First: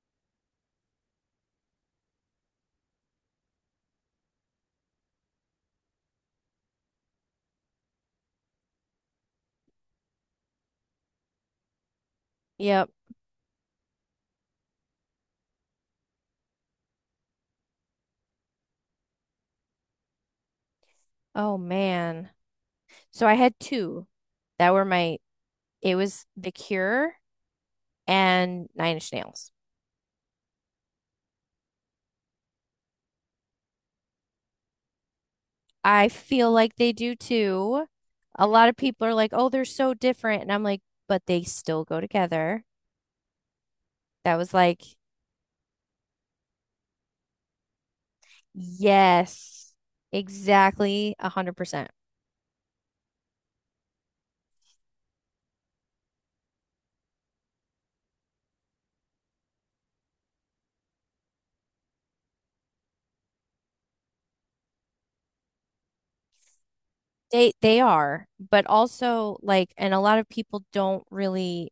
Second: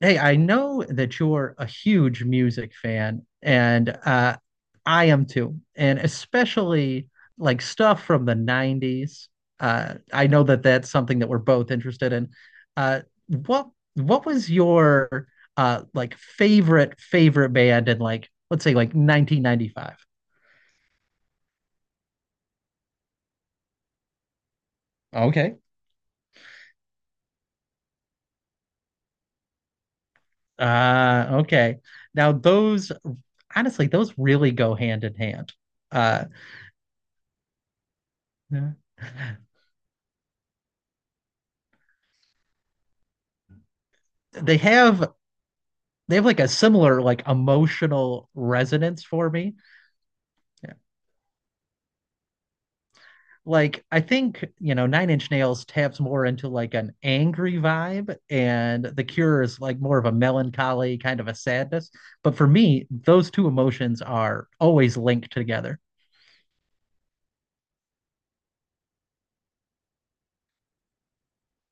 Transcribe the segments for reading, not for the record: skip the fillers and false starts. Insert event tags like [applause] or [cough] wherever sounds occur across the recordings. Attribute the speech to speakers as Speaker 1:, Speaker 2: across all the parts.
Speaker 1: Hey, I know that you're a huge music fan, and I am too, and especially like stuff from the 90s. I know that that's something that we're both interested in.
Speaker 2: Yep.
Speaker 1: Uh, what was your like favorite band in like let's say like 1995?
Speaker 2: Oh man. So I had two that were my,
Speaker 1: Okay.
Speaker 2: it was The Cure and Nine Inch Nails.
Speaker 1: Okay. Now those, honestly, those really go hand in hand.
Speaker 2: I
Speaker 1: Uh,
Speaker 2: feel like they do too. A lot
Speaker 1: Yeah,
Speaker 2: of people are like, oh, they're so different. And I'm like, but they still go together. That was
Speaker 1: they
Speaker 2: like,
Speaker 1: have they have like a similar like emotional resonance for me.
Speaker 2: yes,
Speaker 1: Yeah.
Speaker 2: exactly. 100%.
Speaker 1: Like I think, Nine Inch Nails taps more into like an angry vibe and The Cure is like more of a melancholy kind of a sadness, but for me, those two emotions are always linked together.
Speaker 2: They are, but also like, and a lot of people don't really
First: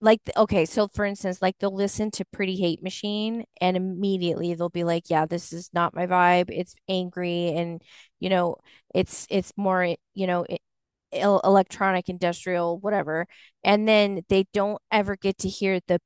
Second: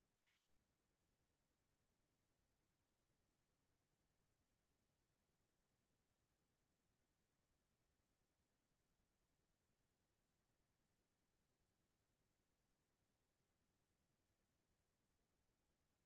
Speaker 2: like okay, so for instance like they'll listen to Pretty Hate Machine and immediately they'll be like, yeah, this is not my vibe, it's angry and you know it's more electronic, industrial, whatever, and then they don't ever get to hear the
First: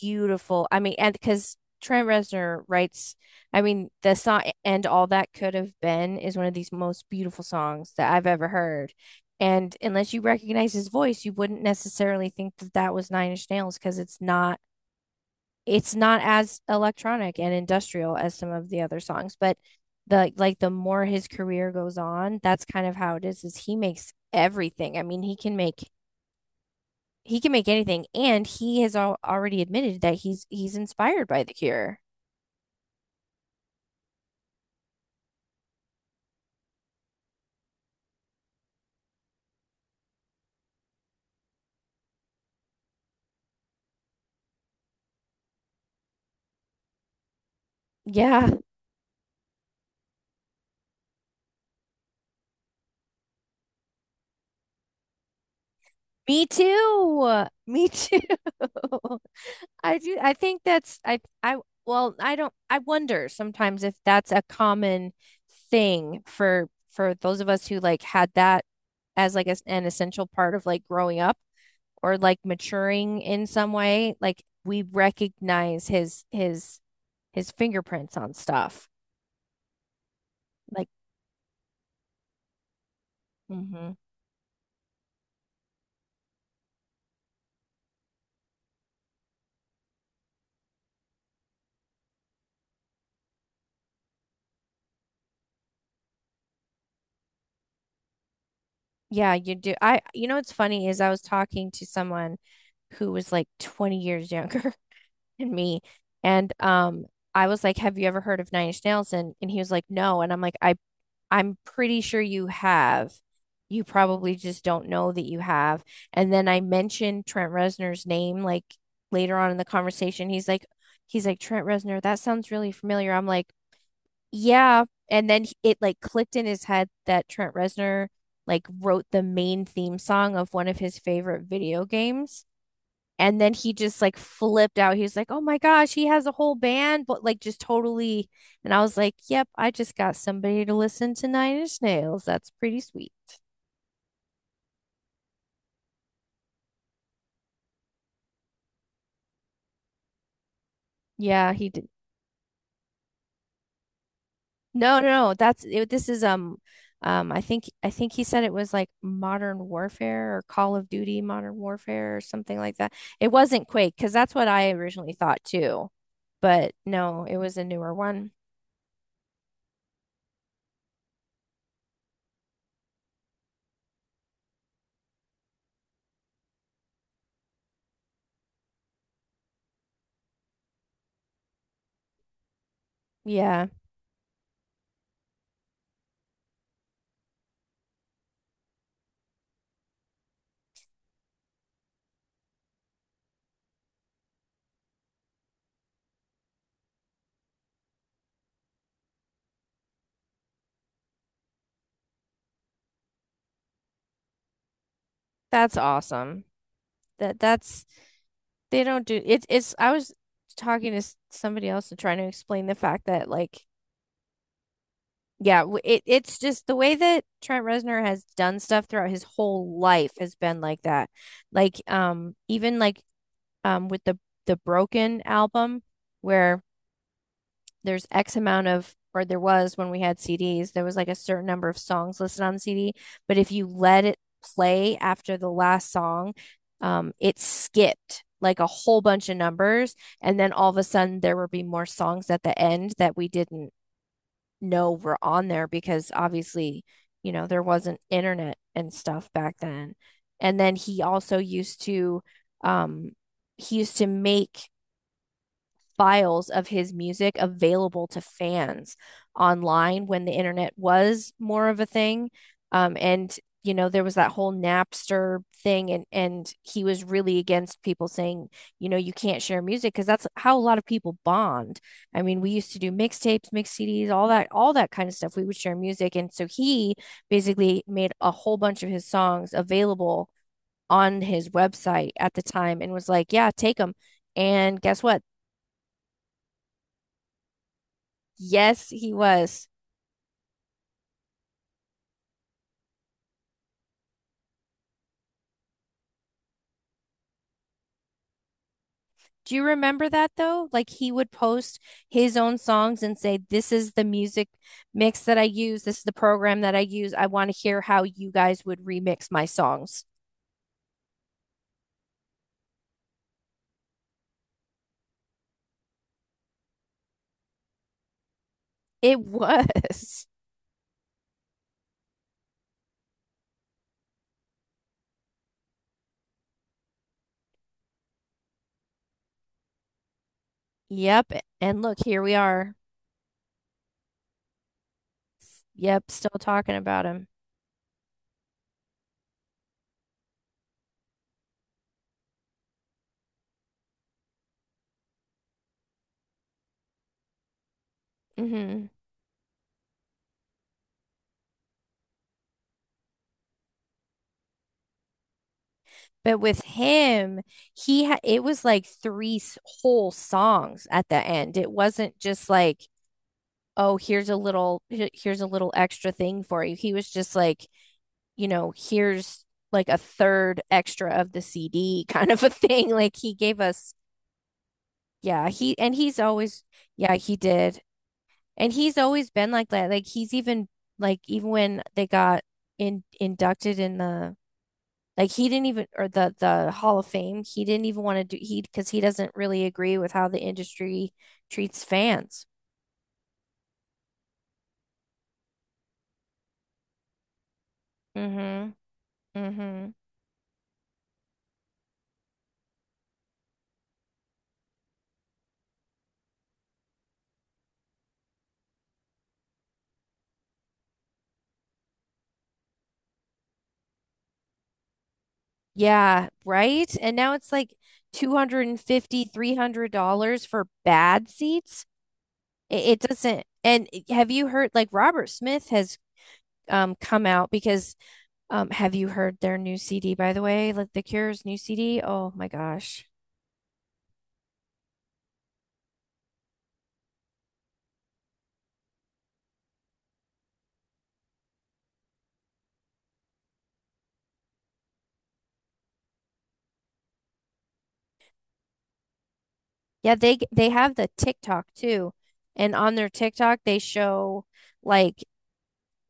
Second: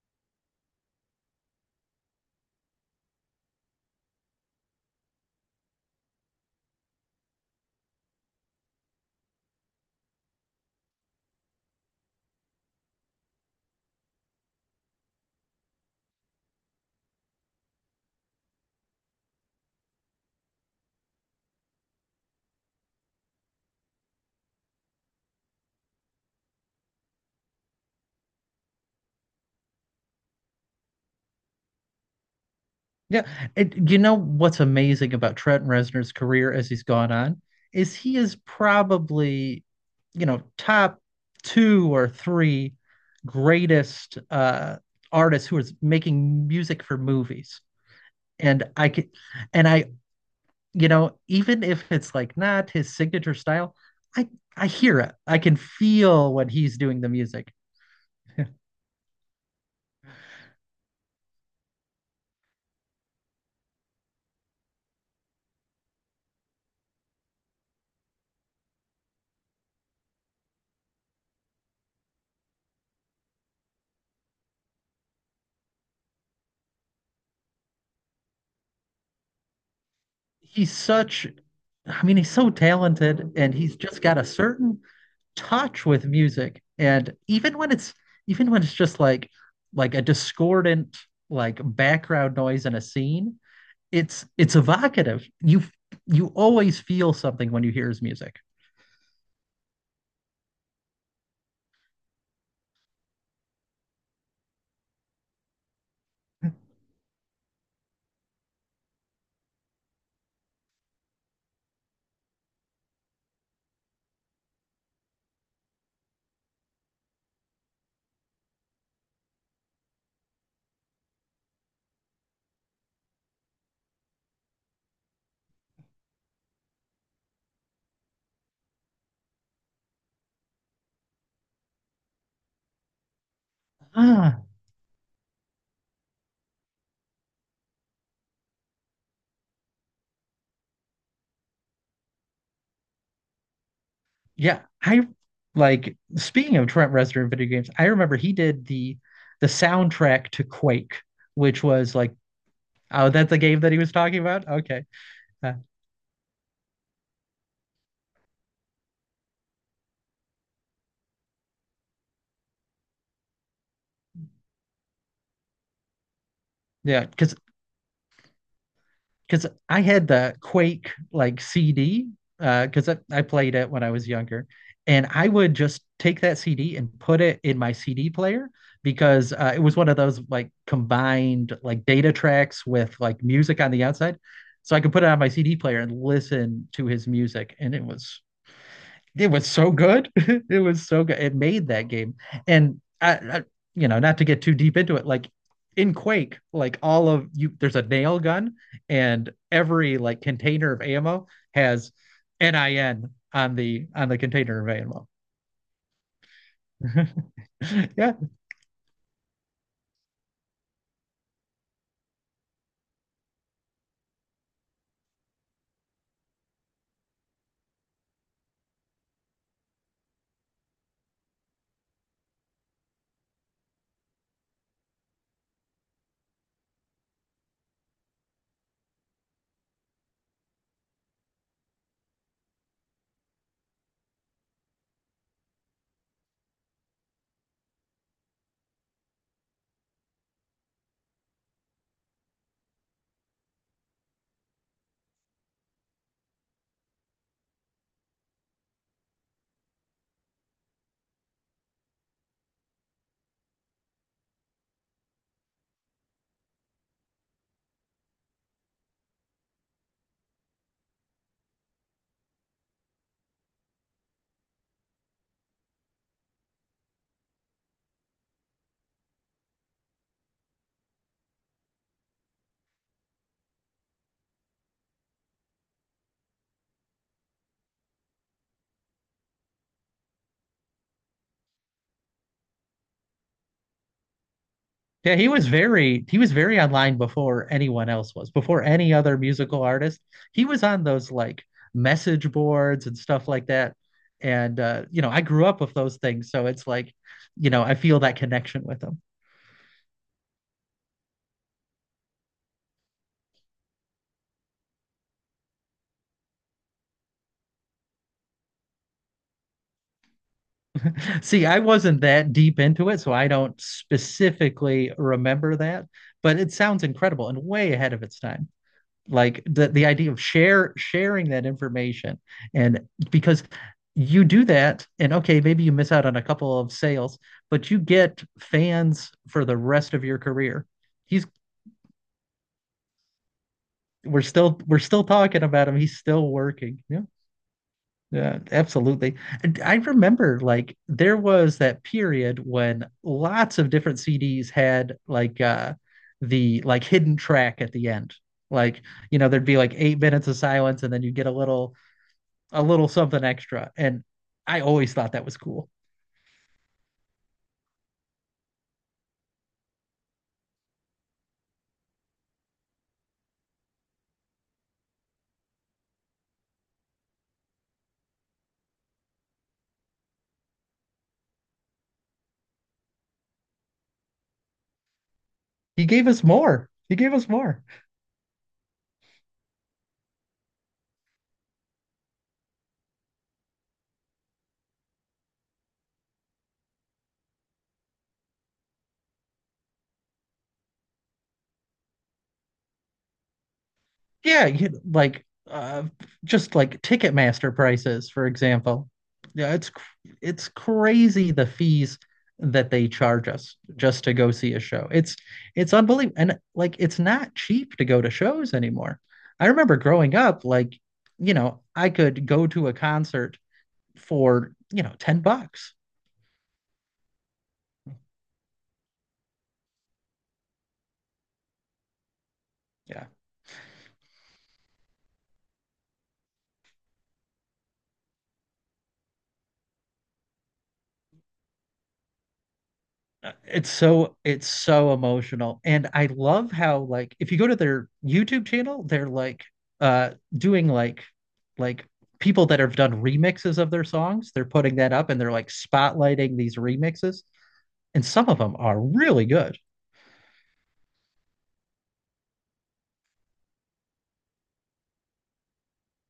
Speaker 2: beautiful, I mean and because Trent Reznor writes, I mean, the song "And All That Could Have Been" is one of these most beautiful songs that I've ever heard. And unless you recognize his voice, you wouldn't necessarily think that that was Nine Inch Nails, because it's not, it's not as electronic and industrial as some of the other songs. But the like the more his career goes on, that's kind of how it is he makes everything. I mean, he can make, he can make anything, and he has al already admitted that he's inspired by The Cure.
Speaker 1: Yeah, and you know what's amazing about Trent Reznor's career as he's gone on is he is probably, top two or three greatest artists who is making music for movies.
Speaker 2: Yeah,
Speaker 1: And I can, and I, even if it's like not his signature style, I I hear it. I can feel
Speaker 2: me
Speaker 1: when he's doing the
Speaker 2: too.
Speaker 1: music.
Speaker 2: Me too. [laughs] I do, I think that's I well, I don't, I wonder sometimes if that's a common thing for those of us who like had that as like an essential part of like growing up or like maturing in some way, like we recognize his his fingerprints on stuff
Speaker 1: He's
Speaker 2: like.
Speaker 1: such, I mean, he's so talented, and he's
Speaker 2: Mm-hmm.
Speaker 1: just got a certain touch with music, and even when it's just like a discordant like background noise in a scene, it's evocative. You always feel something when you hear his music.
Speaker 2: Yeah, you do. I, you know what's funny is I was talking to someone who was like 20 years younger [laughs] than me, and I was like, have you ever heard of Nine Inch Nails? And he was like, no. And I'm like, I I'm pretty sure you have. You probably just don't know that you have. And then I mentioned Trent Reznor's name like later on in the conversation. He's like, Trent Reznor, that sounds really familiar. I'm like, yeah. And then it like clicked in his head that Trent Reznor like wrote the main theme song of one of his favorite video games. And then he just like
Speaker 1: Ah,
Speaker 2: flipped out. He was like, "Oh my gosh, he has a whole band," but like just totally. And I was like, "Yep, I just got somebody to listen to Nine Inch Nails. That's pretty sweet."
Speaker 1: yeah, I like, speaking of Trent Reznor in video games, I remember he did the soundtrack to Quake,
Speaker 2: Yeah,
Speaker 1: which
Speaker 2: he did.
Speaker 1: was like, oh, that's the game that he was talking about. Okay.
Speaker 2: No, no, no.
Speaker 1: Uh,
Speaker 2: That's it, this is I think he said it was like Modern Warfare or Call of Duty Modern Warfare or something like that. It wasn't Quake because that's what I originally thought too. But
Speaker 1: yeah,
Speaker 2: no,
Speaker 1: because
Speaker 2: it was a newer one.
Speaker 1: because I had the Quake like CD because I played it when I was younger, and I would just take that CD and put it in my CD player because it was one of those like combined like data tracks with like music
Speaker 2: Yeah,
Speaker 1: on the outside, so I could put it on my CD player and listen to his music, and it was so good. [laughs] It was so good. It made that game. And I, I, not to get too deep into it, like in Quake, like all of you, there's a nail gun, and every like container of ammo has NIN on the container of ammo.
Speaker 2: that's awesome. That that's
Speaker 1: [laughs] Yeah.
Speaker 2: They don't do it. It's, I was talking to somebody else and trying to explain the fact that like, yeah, it it's just the way that Trent Reznor has done stuff throughout his whole life has been like that. Like even like with the Broken album where there's X amount of, or there was, when we had CDs, there was like a certain number of songs listed on the CD. But if you let it play after the last song, it skipped like a whole bunch of numbers. And then all of a sudden, there would be more songs at the end that we didn't know were on there, because obviously, you know, there wasn't internet and stuff back then. And then he also used to, um, he used to make files of his music available to fans online when the internet was more of a thing. And you know, there was that whole Napster thing, and he was really against people saying, you know, you can't share music, because that's how a lot of people bond. I mean, we used to do mixtapes, mix CDs, all that kind of stuff. We would share music, and so he basically made a whole bunch of his songs available on his website at the time and was like, yeah, take them. And guess
Speaker 1: Yeah,
Speaker 2: what?
Speaker 1: he was very online before anyone else was, before
Speaker 2: Yes,
Speaker 1: any
Speaker 2: he
Speaker 1: other musical
Speaker 2: was.
Speaker 1: artist. He was on those like message boards and stuff like that. And I grew up with those things, so it's like, I feel that connection with him.
Speaker 2: Do you remember that though? Like he would post his own songs and say, this is the music mix that I use. This is the program that I use. I want to hear how you guys would remix my songs.
Speaker 1: See, I wasn't that deep into it, so I don't specifically remember that, but it sounds incredible and way ahead of its time.
Speaker 2: It
Speaker 1: Like the idea of
Speaker 2: was. [laughs]
Speaker 1: share sharing that information, and because you do that and okay, maybe you miss out on a couple of sales, but you get fans for the rest of your career. He's
Speaker 2: Yep. And look, here we are.
Speaker 1: We're still talking about him. He's
Speaker 2: Yep.
Speaker 1: still
Speaker 2: Still talking
Speaker 1: working. Yeah.
Speaker 2: about him.
Speaker 1: Yeah, absolutely. And I remember like there was that period when lots of different CDs had like the like hidden track at the end. Like,
Speaker 2: Hmm.
Speaker 1: there'd be like 8 minutes of silence and then you get a little something extra. And I always thought that was cool.
Speaker 2: But with him, he it was like three whole songs at the end. It wasn't just like, oh, here's a little, here's a little extra thing for you. He was just like, you know, here's like a third extra of the CD [laughs] kind of a thing. Like he gave us, yeah, he
Speaker 1: He
Speaker 2: and
Speaker 1: gave
Speaker 2: he's
Speaker 1: us
Speaker 2: always,
Speaker 1: more. He
Speaker 2: yeah,
Speaker 1: gave us
Speaker 2: he
Speaker 1: more.
Speaker 2: did. And he's always been like that. Like he's even like even when they got in inducted in the like he didn't even, or the Hall of Fame, he didn't even want to do, he because he doesn't really agree with how the industry treats fans.
Speaker 1: Yeah, you- like uh, just like Ticketmaster prices, for
Speaker 2: Mm-hmm.
Speaker 1: example. Yeah, it's cr-
Speaker 2: Mm-hmm.
Speaker 1: it's crazy the fees that they charge us just to go see a show. It's unbelievable, and like it's not cheap to go to shows anymore. I remember growing up, like I could go to a concert for 10 bucks.
Speaker 2: Yeah, right? And now it's like 250, $300 for bad seats. It
Speaker 1: Yeah,
Speaker 2: doesn't. And have you heard like Robert Smith has come out because have you heard their new CD, by the way? Like The Cure's new CD? Oh my gosh.
Speaker 1: it's so emotional. And I love how like if you go to their YouTube channel, they're like doing like like people that have done remixes of their songs. They're putting that up and they're like spotlighting these remixes. And some of them are really good.
Speaker 2: Yeah, they have the TikTok too. And on their TikTok they show like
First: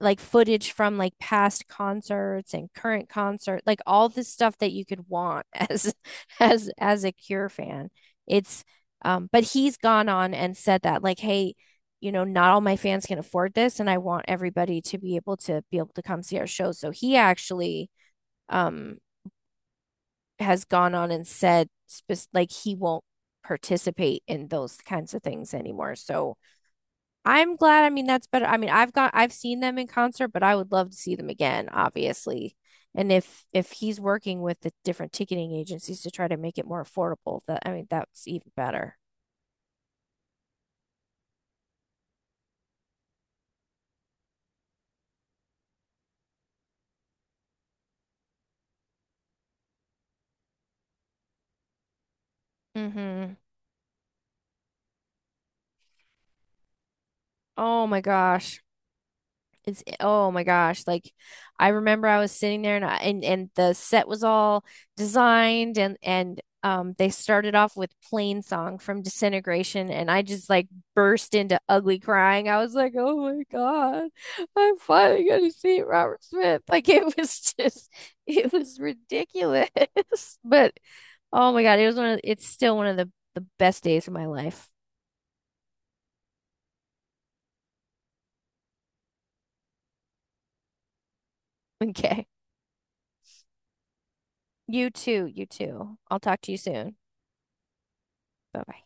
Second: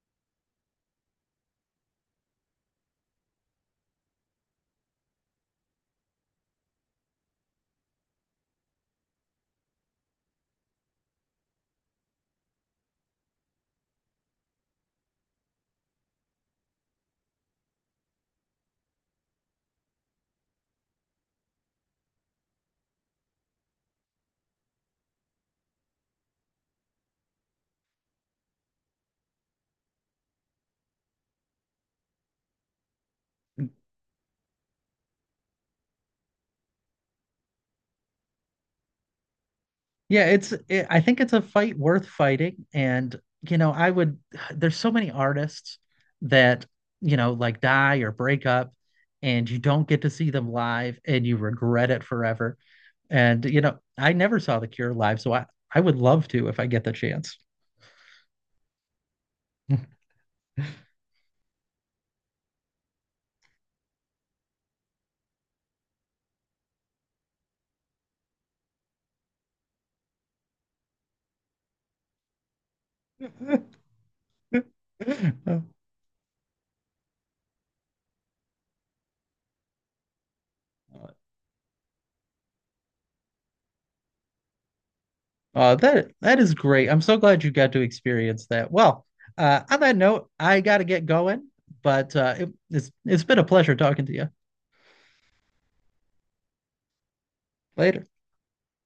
Speaker 2: like footage from like past concerts and current concert, like all this stuff that you could want as [laughs] as a Cure fan. It's but he's gone on and said that like, hey, you know, not all my fans can afford this and I want everybody to be able to be able to come see our show. So he actually um has gone on and said like he won't participate in those kinds of things anymore. So I'm glad. I mean, that's better. I mean, I've seen them in concert, but I would love to see them again, obviously. And if he's working with the different ticketing agencies to try to make it more affordable, that I mean, that's even better.
Speaker 1: Yeah, I think it's a fight worth fighting. And I would [sighs] there's so many artists that like die or break up, and you don't get to see them live and you regret it forever.
Speaker 2: Mm-hmm.
Speaker 1: And I never saw The Cure live, so I would love to if I get the chance.
Speaker 2: Oh my gosh. It's oh my gosh, like I remember I was sitting there and I, and the set was all designed and they started off with Plain Song from Disintegration and I just like burst into ugly crying. I was like, "Oh my
Speaker 1: [laughs]
Speaker 2: God. I'm finally going to see Robert Smith." [laughs] Like it was just it was ridiculous. [laughs] But
Speaker 1: [laughs]
Speaker 2: oh my God, it was one of it's still one of the best days of my life. [laughs]
Speaker 1: That is great. I'm so glad you got to experience that. Well, on that note, I got to get going, but
Speaker 2: Okay.
Speaker 1: it's been a pleasure talking to you.
Speaker 2: You too, you too. I'll talk to you soon.
Speaker 1: Later.
Speaker 2: Bye-bye.